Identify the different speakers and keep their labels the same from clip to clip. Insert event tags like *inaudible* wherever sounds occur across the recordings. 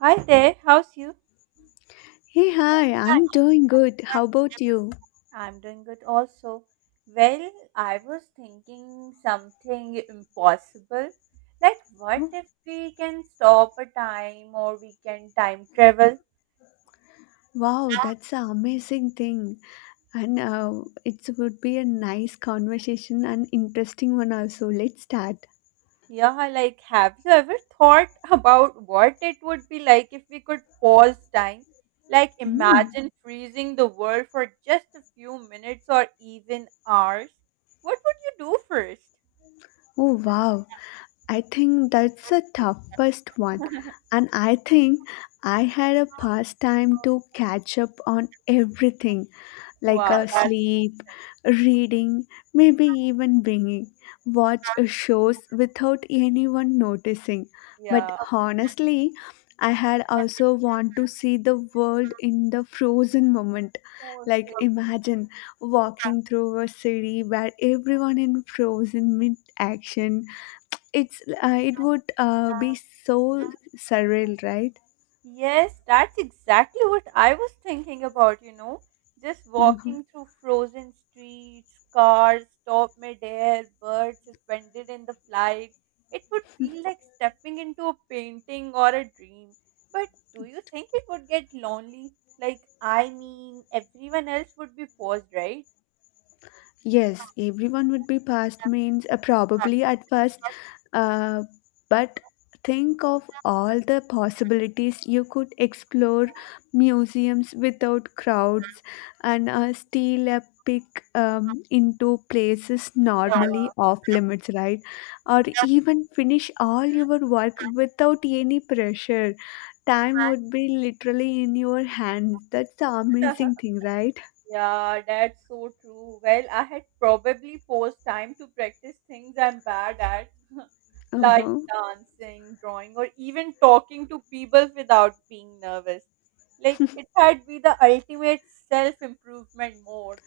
Speaker 1: Hi there, how's you?
Speaker 2: Hey, hi, I'm doing good. How about you?
Speaker 1: I'm doing good also. Well, I was thinking something impossible. Like, what
Speaker 2: Oh,
Speaker 1: if we can stop a time or we can time travel?
Speaker 2: wow, that's an amazing thing. And it would be a nice conversation and interesting one also. Let's start.
Speaker 1: Yeah, like, have you ever thought *laughs* about what it would be like if we could pause time? Like,
Speaker 2: Hmm.
Speaker 1: imagine freezing the world for just a few minutes or even hours. What would you do first?
Speaker 2: Oh, wow. I think that's the toughest one. And I think I had a pastime to catch up on everything, like
Speaker 1: Wow,
Speaker 2: a
Speaker 1: that's,
Speaker 2: sleep, reading, maybe even binging. Watch shows without anyone noticing. But
Speaker 1: yeah.
Speaker 2: honestly, I had also want to see the world
Speaker 1: *laughs*
Speaker 2: in the frozen moment. Like imagine walking through a city where everyone in frozen mid action. It would be so surreal, right?
Speaker 1: Yes, that's exactly what I was thinking about, you know. Just walking
Speaker 2: *laughs*
Speaker 1: through frozen streets, cars stop midair, birds suspended in the flight. It would feel like stepping into a painting or a dream. But do you think it would get lonely? Like, I mean, everyone else would be paused, right?
Speaker 2: Yes, everyone would be past means probably at first, uh, but think of all the possibilities you could explore museums without crowds and steal a pick into places normally off limits, right? Or even finish all your work without any pressure. Time would be literally in your hands. That's the
Speaker 1: Yeah. *laughs*
Speaker 2: amazing thing, right?
Speaker 1: Yeah, that's so true. Well, I had probably forced time to practice things I'm bad at, like
Speaker 2: Uh-huh.
Speaker 1: dancing, drawing, or even talking to people without being nervous. Like it had been the ultimate self-improvement mode.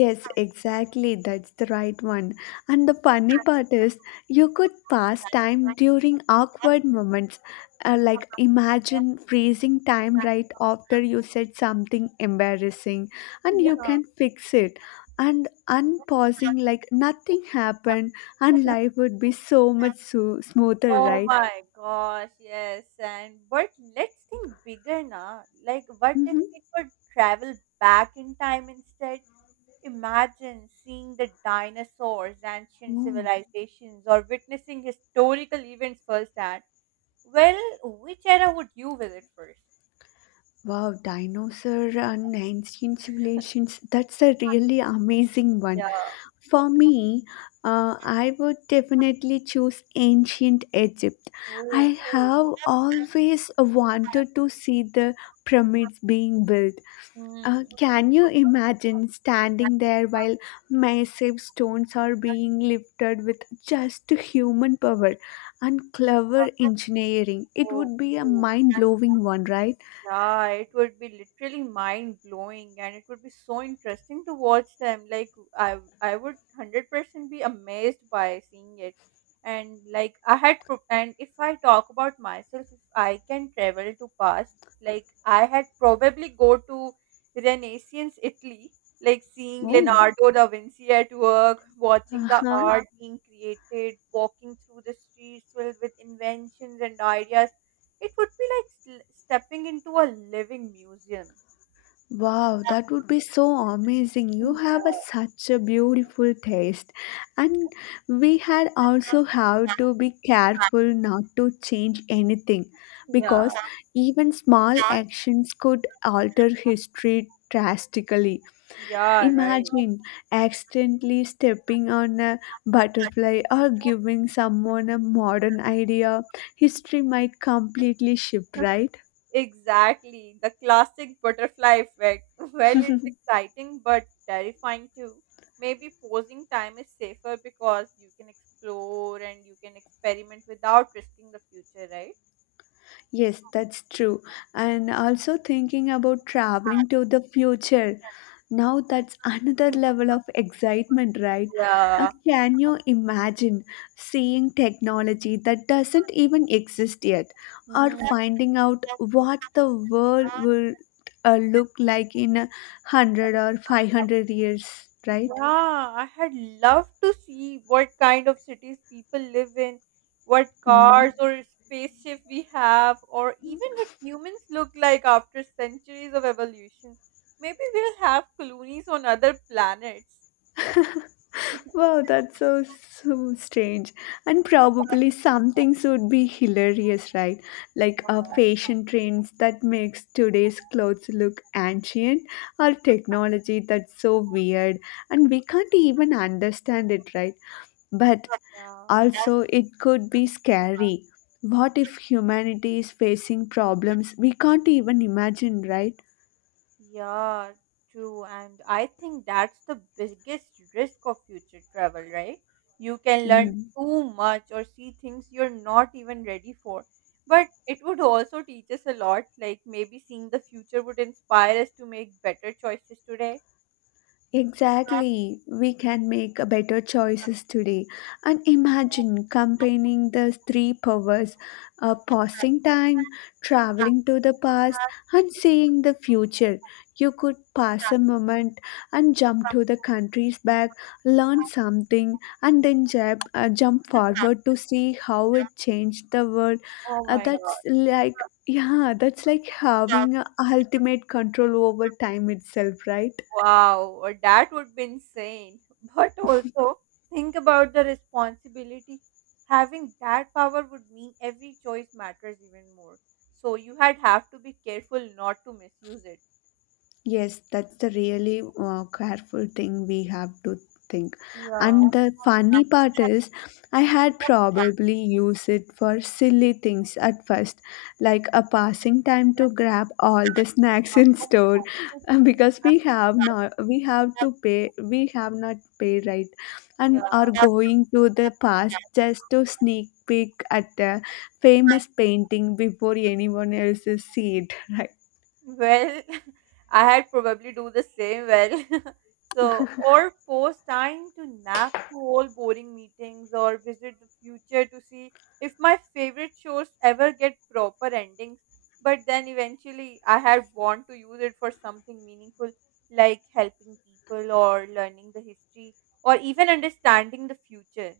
Speaker 2: Yes, exactly. That's the right one. And the funny part is, you could pass time
Speaker 1: *laughs*
Speaker 2: during awkward moments. Like, imagine freezing time right after you said something embarrassing, and you
Speaker 1: Yeah.
Speaker 2: can fix it. And unpausing, like nothing happened, and life would be so much so smoother,
Speaker 1: Oh
Speaker 2: right?
Speaker 1: my gosh, yes. And but let's think bigger now. Like what if
Speaker 2: Mm-hmm.
Speaker 1: we could travel back in time instead? Imagine seeing the dinosaurs, ancient
Speaker 2: Oh,
Speaker 1: civilizations, or witnessing historical events firsthand. Well, which era would you visit first?
Speaker 2: wow, dinosaur and ancient civilizations. That's a really amazing one.
Speaker 1: Yeah.
Speaker 2: For me, I would definitely choose ancient Egypt. I
Speaker 1: Oh.
Speaker 2: have always wanted to see the pyramids being built. Uh,
Speaker 1: Hmm.
Speaker 2: can you imagine standing
Speaker 1: *laughs*
Speaker 2: there while massive stones are being lifted with just human power and clever engineering? It
Speaker 1: Oh.
Speaker 2: would be a mind blowing one, right?
Speaker 1: Yeah, it would be literally mind blowing and it would be so interesting to watch them. Like I would 100% be amazed by seeing it. And like I had pro- And if I talk about myself, if I can travel to past, like I had probably go to Renaissance Italy, like seeing
Speaker 2: Oh,
Speaker 1: Leonardo da Vinci at work, watching the Uh-huh.
Speaker 2: uh-huh.
Speaker 1: art being created, walking through the streets filled with inventions and ideas it would be like stepping into a living museum.
Speaker 2: Wow, that would be so amazing. You have
Speaker 1: Yeah,
Speaker 2: such a beautiful taste. And we had also have to be careful not to change anything
Speaker 1: yeah,
Speaker 2: because even small actions could alter history drastically.
Speaker 1: Yeah, right.
Speaker 2: Imagine accidentally stepping on a butterfly or giving someone a modern idea. History might completely shift, right?
Speaker 1: Exactly. The classic butterfly effect. *laughs* Well, it's
Speaker 2: *laughs*
Speaker 1: exciting but terrifying too. Maybe pausing time is safer because you can explore and you can experiment without risking the future, right?
Speaker 2: Yes, that's true. And also thinking about traveling to
Speaker 1: *laughs*
Speaker 2: the future. Now that's another
Speaker 1: Hmm.
Speaker 2: level of excitement, right? Uh,
Speaker 1: Yeah.
Speaker 2: can you imagine seeing technology that doesn't even exist yet or finding out what the world
Speaker 1: Hmm.
Speaker 2: will look like in 100 or 500 years, right?
Speaker 1: Yeah, I had loved to see what kind of cities people live in, what
Speaker 2: Hmm.
Speaker 1: cars or spaceship we have, or even what humans look like after centuries of evolution. Maybe we'll have colonies on other planets. *laughs*
Speaker 2: Wow, that's so, so strange. And probably some things would be hilarious, right? Like a fashion trends that makes today's clothes look ancient or technology that's so weird and we can't even understand it, right? But
Speaker 1: Yeah.
Speaker 2: also it could be scary. What if humanity is facing problems we can't even imagine, right?
Speaker 1: Yeah, true. And I think that's the biggest risk of future travel, right? You can learn
Speaker 2: Mm.
Speaker 1: too much or see things you're not even ready for. But it would also teach us a lot. Like maybe seeing the future would inspire us to make better choices today.
Speaker 2: Exactly. We can make a better choices today. And imagine
Speaker 1: *laughs*
Speaker 2: comparing the three powers, pausing time, traveling to the past, and seeing the future. You could pass a moment and jump to the country's back, learn something, and then jump forward to see how it changed the world.
Speaker 1: Oh
Speaker 2: Uh,
Speaker 1: my
Speaker 2: that's like, yeah, that's like
Speaker 1: God.
Speaker 2: having a ultimate control over time itself, right?
Speaker 1: Wow, that would be insane. *laughs* But also, think about the responsibility. Having that power would mean every choice matters even more. So you had have to be careful not to misuse it.
Speaker 2: Yes, that's the really careful thing we have to think.
Speaker 1: Yeah.
Speaker 2: And the funny part is, I had probably used it for silly things at first, like a passing time to grab all the snacks *laughs* in store,
Speaker 1: *laughs*
Speaker 2: because we have not we have to pay we have not pay right, and
Speaker 1: Yeah.
Speaker 2: are going to the past just to sneak peek at the famous painting before anyone else sees it, *laughs* right?
Speaker 1: Well, *laughs* I had probably do the same well. *laughs* So, or force time to nap through all boring meetings or visit the future to see if my favorite shows ever get proper endings. But then eventually I had want to use it for something meaningful like helping people or learning the history or even understanding the future.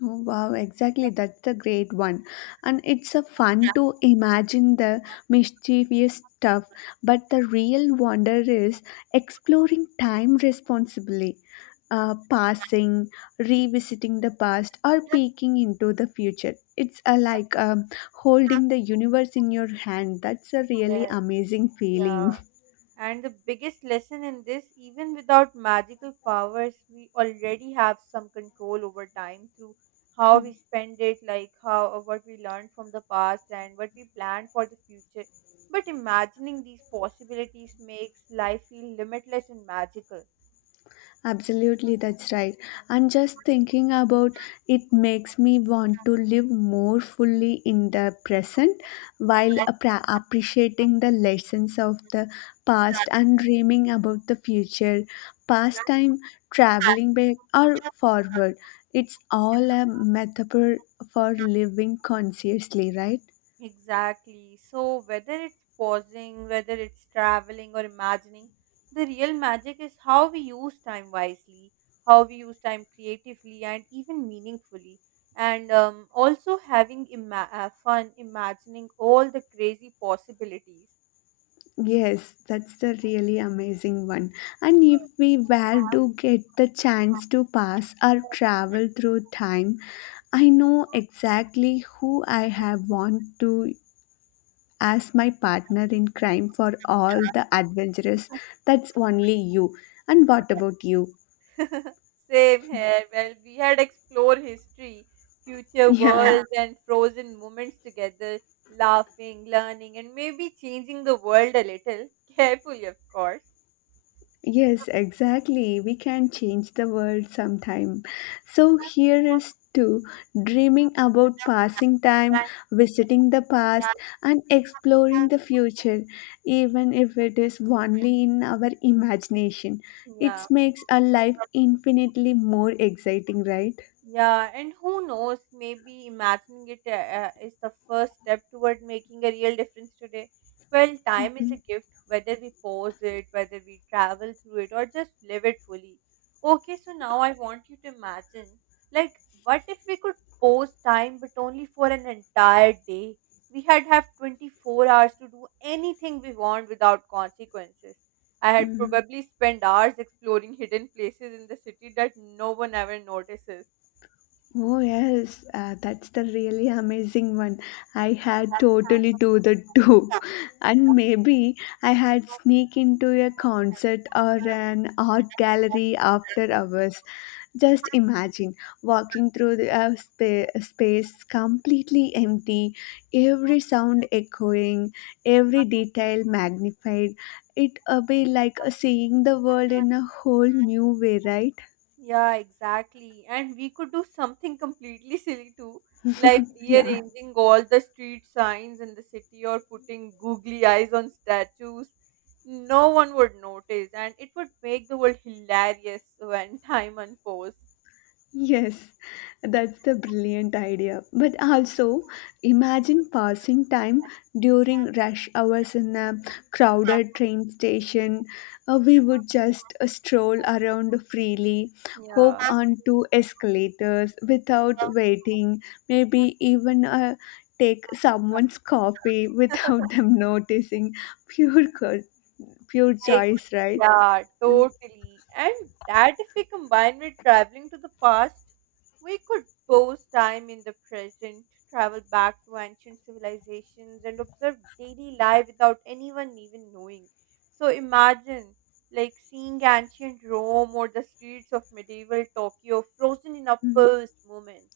Speaker 2: Oh, wow, exactly. That's a great one. And it's a fun to imagine the mischievous stuff, but the real wonder is exploring time responsibly, passing, revisiting the past, or peeking into the future. It's like holding the universe in your hand. That's a really
Speaker 1: Yeah,
Speaker 2: amazing
Speaker 1: yeah.
Speaker 2: feeling.
Speaker 1: And the biggest lesson in this, even without magical powers, we already have some control over time through how we
Speaker 2: *laughs*
Speaker 1: spend it, like how what we learned from the past and what we plan for the future. But imagining these possibilities makes life feel limitless and magical.
Speaker 2: Absolutely, that's right. And just thinking about it makes me want to live more fully in the present while appreciating the lessons of the past and dreaming about the future. Past time, traveling back or forward, it's all a metaphor for living consciously, right?
Speaker 1: Exactly. So, whether it's pausing, whether it's traveling or imagining, the real magic is how we use time wisely, how we use time creatively and even meaningfully. And also fun imagining all the crazy possibilities.
Speaker 2: Yes, that's the really amazing one. And if we were to get the chance to pass or travel through time, I know exactly who I have want to as my partner in crime for all the adventures. That's only you. And what about you?
Speaker 1: *laughs* Same here. Well, we had explored history, future
Speaker 2: *laughs*
Speaker 1: Yeah.
Speaker 2: Yeah.
Speaker 1: worlds, and frozen moments together, laughing, learning, and maybe changing the world a little. *laughs* Carefully, of course.
Speaker 2: Yes, exactly. We can change the world sometime. So here is to dreaming about passing time, visiting the past, and exploring the future, even if it is only in our imagination. It
Speaker 1: Yeah.
Speaker 2: makes our life infinitely more exciting, right?
Speaker 1: Yeah, and who knows, maybe imagining it is the first step toward making a real difference today. Well, time is a
Speaker 2: Mhm.
Speaker 1: gift, whether we pause it, whether we travel through it, or just live it fully. Okay, so now I want you to imagine like, what if we could pause time but only for an entire day? We had have 24 hours to do anything we want without consequences. I had
Speaker 2: Mhm.
Speaker 1: probably spent hours exploring hidden places in the city that no one ever notices.
Speaker 2: Oh yes, that's the really amazing one. I had totally do the too, *laughs* and maybe I had sneak into a concert or an art gallery after hours. Just imagine walking through the space completely empty, every sound echoing, every detail magnified. It would be like seeing the world in a whole new way, right?
Speaker 1: Yeah, exactly. And we could do something completely silly too, like
Speaker 2: Yeah.
Speaker 1: rearranging all the street signs in the city or putting googly eyes on statues. No one would notice, and it would make the world hilarious when *laughs* time unfolds.
Speaker 2: Yes, that's the brilliant idea. But also, imagine passing time during rush hours in a crowded train station. We would just stroll around freely, hop
Speaker 1: Yeah.
Speaker 2: onto escalators without waiting, maybe even take someone's coffee without *laughs* them noticing. Pure, pure
Speaker 1: Ex
Speaker 2: choice, right?
Speaker 1: Yeah, totally. And that if we combine with traveling to the past, we could pause time in the present, travel back to ancient civilizations, and observe daily life without anyone even knowing. So imagine like seeing ancient Rome or the streets of medieval Tokyo frozen in a
Speaker 2: Mm.
Speaker 1: past moment.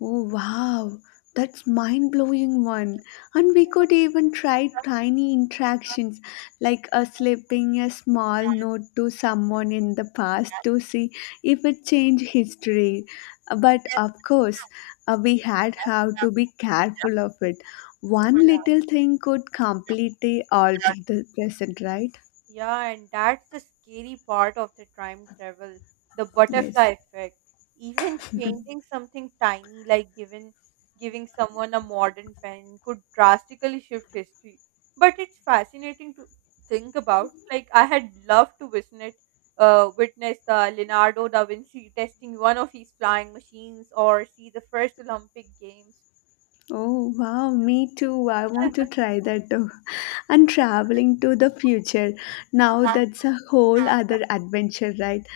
Speaker 2: Oh wow, that's mind-blowing one. And we could even try tiny interactions like slipping a small note to someone in the past to see if it changed history. But of course, we had have to be careful of it. One little thing could completely alter
Speaker 1: *laughs*
Speaker 2: the present, right?
Speaker 1: Yeah, and that's the scary part of the time travel, the
Speaker 2: Yes.
Speaker 1: butterfly effect. Even changing something tiny like giving someone a modern pen could drastically shift history. But it's fascinating to think about. Like I had loved to witness the Leonardo da Vinci testing one of his flying machines or see the first Olympic Games.
Speaker 2: Oh wow, me too. I want to
Speaker 1: *laughs*
Speaker 2: try that too. *laughs* And traveling to the future. Now that's a whole other adventure, right?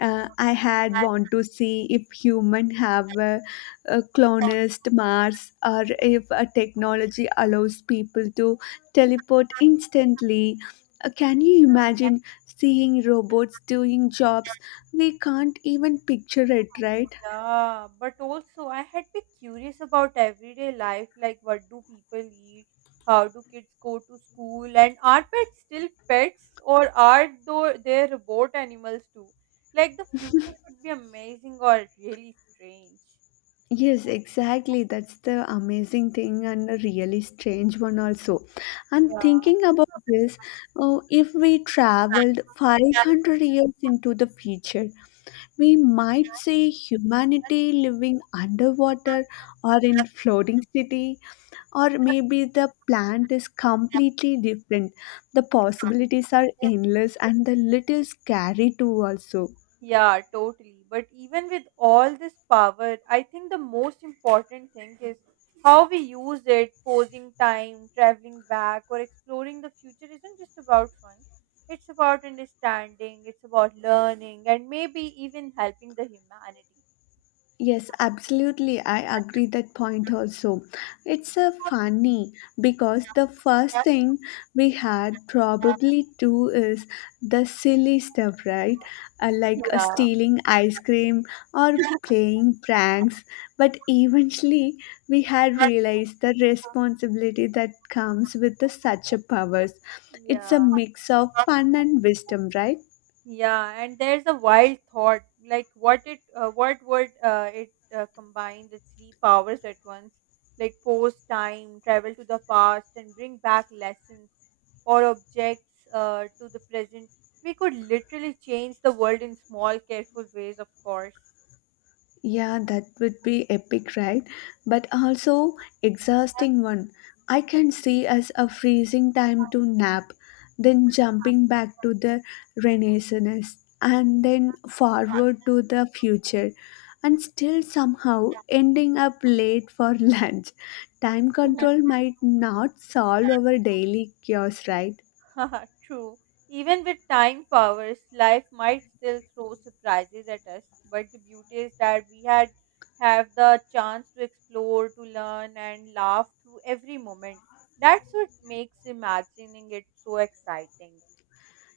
Speaker 2: I had want to see if human have a colonized Mars or if a technology allows people to teleport instantly. Can you imagine seeing robots doing jobs we can't even picture it, right?
Speaker 1: Yeah, but also I had been curious about everyday life, like what do people eat, how do kids go to school, and are pets still pets or are though they robot animals too? Like the future could be amazing or really strange.
Speaker 2: Yes, exactly. That's the amazing thing and a really strange one also. And
Speaker 1: Yeah.
Speaker 2: thinking about this, oh, if we traveled
Speaker 1: *laughs*
Speaker 2: 500 years into the future, we might see humanity living underwater or in floating city, or maybe the plant is completely different. The possibilities are endless and a little scary too also.
Speaker 1: Yeah, totally. But even with all this power, I think the most important thing is how we use it, pausing time, traveling back, or exploring the future isn't just about fun. It's about understanding, it's about learning, and maybe even helping the humanity.
Speaker 2: Yes, absolutely. I agree that point also. It's a funny because the first thing we had probably do is the silly stuff, right? Like,
Speaker 1: Yeah,
Speaker 2: stealing ice cream or playing pranks. But eventually, we had realized the responsibility that comes with the such a powers. It's
Speaker 1: yeah.
Speaker 2: a mix of fun and wisdom, right?
Speaker 1: Yeah, and there's a wild thought, like what would it combine the three powers at once, like pause time, travel to the past, and bring back lessons or objects to the present. We could literally change the world in small, careful ways, of course. *laughs*
Speaker 2: Yeah, that would be epic, right? But also exhausting one. I can see as a freezing time to nap, then jumping back to the Renaissance, and then forward to the future, and still somehow ending up late for *laughs* lunch. Time
Speaker 1: Mhm.
Speaker 2: control might not solve our daily chaos, right?
Speaker 1: *laughs* Haha, True. Even with time powers, life might still throw surprises at us, but the beauty is that we had have the chance to explore, to learn and laugh through every moment. That's what makes imagining it so exciting.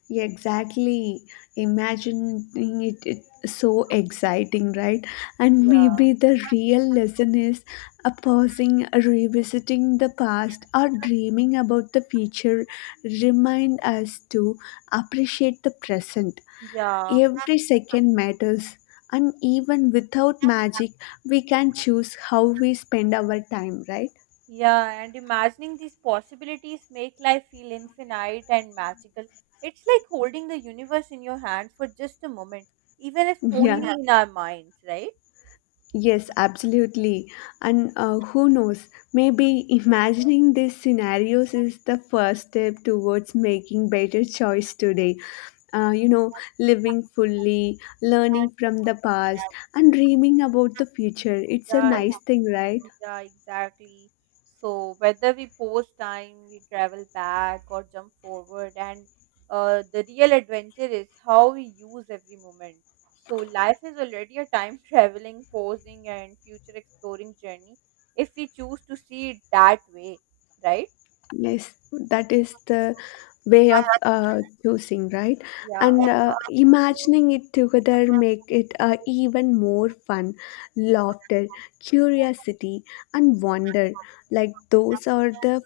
Speaker 2: Yeah, exactly. Imagining it, it's so exciting, right? And
Speaker 1: Yeah.
Speaker 2: maybe the real lesson is, pausing, revisiting the past, or dreaming about the future remind us to appreciate the present.
Speaker 1: Yeah.
Speaker 2: Every second matters. And even without magic, we can choose how we spend our time, right?
Speaker 1: Yeah, and imagining these possibilities make life feel infinite and magical. It's like holding the universe in your hands for just a moment, even if
Speaker 2: *laughs*
Speaker 1: only
Speaker 2: Yeah.
Speaker 1: Yeah. in our minds,
Speaker 2: Yes, absolutely. And who knows, maybe imagining these scenarios is the first step towards making better choice today. Uh, you know, living fully,
Speaker 1: right?
Speaker 2: learning from the past, and dreaming about the future. It's a
Speaker 1: Yeah,
Speaker 2: nice thing, right?
Speaker 1: yeah, exactly. So whether we pause time, we travel back or jump forward, and the real adventure is how we use every moment. So life is already a time *laughs* traveling, pausing, and future exploring journey if we choose to see it that way, right?
Speaker 2: Yes, that is the way of choosing, right?
Speaker 1: Yeah.
Speaker 2: And imagining it together make it even more fun. Laughter, curiosity, and wonder, like those are the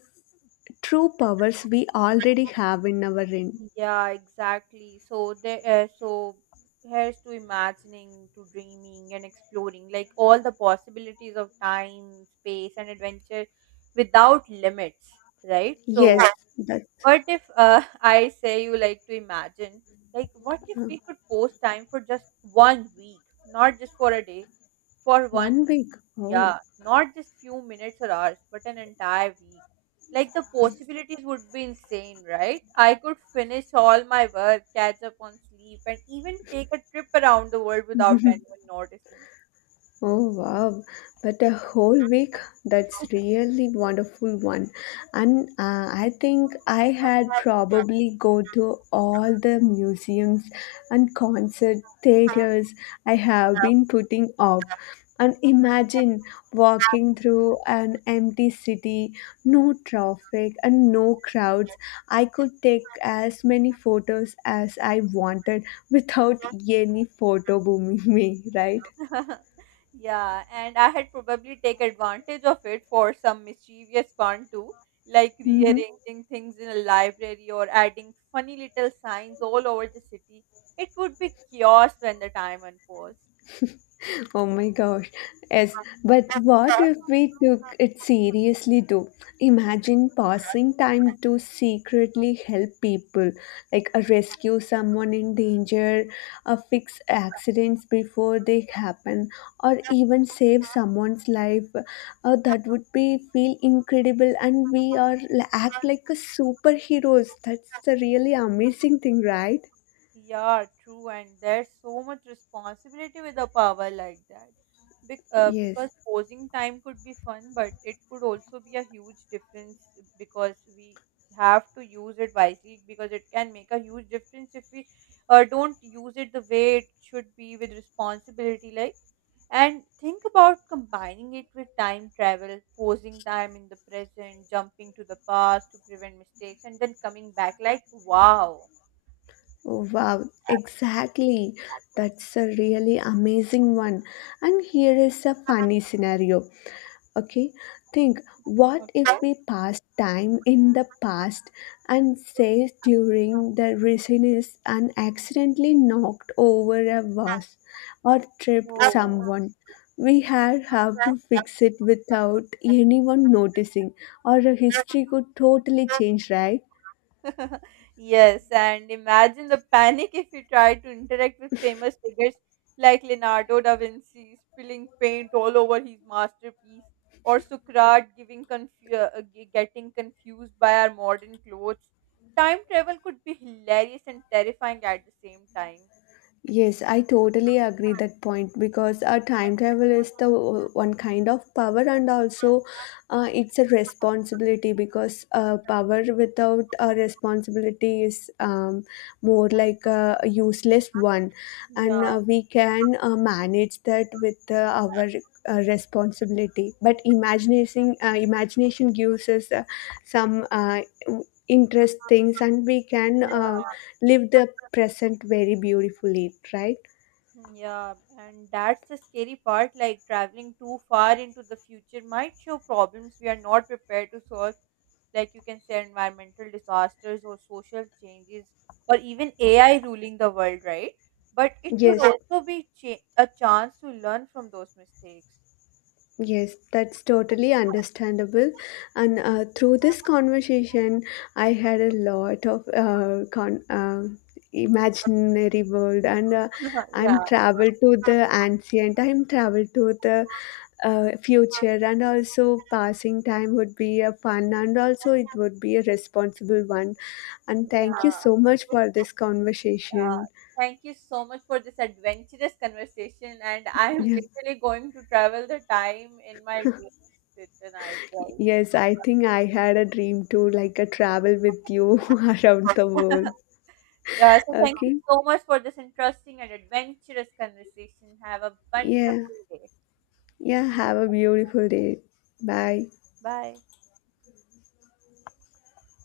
Speaker 2: true powers we already have in our in.
Speaker 1: Yeah, exactly. So here's to imagining, to dreaming and exploring, like all the possibilities of time, space, and adventure without limits, right? So,
Speaker 2: Yes, that's
Speaker 1: what if *laughs* I say you like to imagine, like, what if
Speaker 2: uh,
Speaker 1: we could post time for just 1 week, not just for a day, for one
Speaker 2: one week. Oh.
Speaker 1: yeah, not just few minutes or hours, but an entire week. Like the possibilities would be insane, right? I could finish all my work, catch up on sleep, and even take a trip around the world without
Speaker 2: *laughs*
Speaker 1: anyone noticing.
Speaker 2: Oh wow, but a whole week that's really wonderful one. And I think I had probably go to all the museums and concert theaters I have been putting off. And imagine walking through an empty city, no traffic and no crowds. I could take as many photos as I wanted without any photo booming *laughs* me, right?
Speaker 1: *laughs* Yeah, and I had probably take advantage of it for some mischievous fun too, like
Speaker 2: Mm-hmm.
Speaker 1: rearranging things in a library or adding funny little signs all over the city. It would be chaos when the time unfolds.
Speaker 2: Oh my gosh. Yes, but what if we took it seriously too? Imagine passing time to secretly help people, like rescue someone in danger, fix accidents before they happen, or even save someone's life. That would be feel incredible, and we are act like a superheroes. That's the really amazing thing, right?
Speaker 1: Yeah, true, and there's so much responsibility with a power like that. Because
Speaker 2: Yes.
Speaker 1: posing time could be fun, but it could also be a huge difference because we have to use it wisely because it can make a huge difference if we don't use it the way it should be with responsibility. Like, and think about combining it with time travel, posing time in the present, jumping to the past to prevent mistakes, and then coming back. Like, wow.
Speaker 2: Wow, exactly. That's a really amazing one. And here is a funny
Speaker 1: *laughs*
Speaker 2: scenario. Okay, think what if
Speaker 1: Okay.
Speaker 2: we pass time in the past and say during the resiness and accidentally knocked over a vase or tripped
Speaker 1: Oh.
Speaker 2: someone? We had have to fix it without anyone noticing, or a history
Speaker 1: *laughs*
Speaker 2: could totally change, right?
Speaker 1: Yes, and imagine the panic if you try to interact with famous figures like Leonardo da Vinci spilling paint all over his masterpiece, or Socrates getting confused by our modern clothes. Time travel could be hilarious and terrifying at the same time.
Speaker 2: Yes, I totally agree that point because a time travel is the one kind of power and also it's a responsibility because power without a responsibility is more like a useless one and
Speaker 1: Yeah.
Speaker 2: we can manage that with our responsibility but imagination gives us some interest things and we can live the present very beautifully, right?
Speaker 1: Yeah, *laughs* and that's the scary part. Like traveling too far into the future might show problems we are not prepared to solve like you can say environmental disasters or social changes or even AI ruling the world, right? But it would
Speaker 2: Yes,
Speaker 1: Yeah. also be a chance to learn from those mistakes.
Speaker 2: yes, that's totally understandable. And through this conversation, I had a lot of imaginary world, and
Speaker 1: *laughs*
Speaker 2: I'm
Speaker 1: yeah,
Speaker 2: traveled to the ancient. I'm traveled to the future, and also passing time would be a fun, and also it would be a responsible one. And thank you
Speaker 1: Yeah,
Speaker 2: so much for this
Speaker 1: yeah.
Speaker 2: conversation.
Speaker 1: Thank you so much for this adventurous conversation, and I am
Speaker 2: Yeah.
Speaker 1: literally going to travel the time in my dreams tonight, right?
Speaker 2: Yes, I think I had a dream too, like a travel with you *laughs* around the world.
Speaker 1: *laughs* Yeah, so thank you
Speaker 2: Okay.
Speaker 1: so much for this interesting and adventurous conversation. Have a
Speaker 2: Yeah.
Speaker 1: wonderful day.
Speaker 2: Yeah. Have a beautiful day. Bye.
Speaker 1: Bye.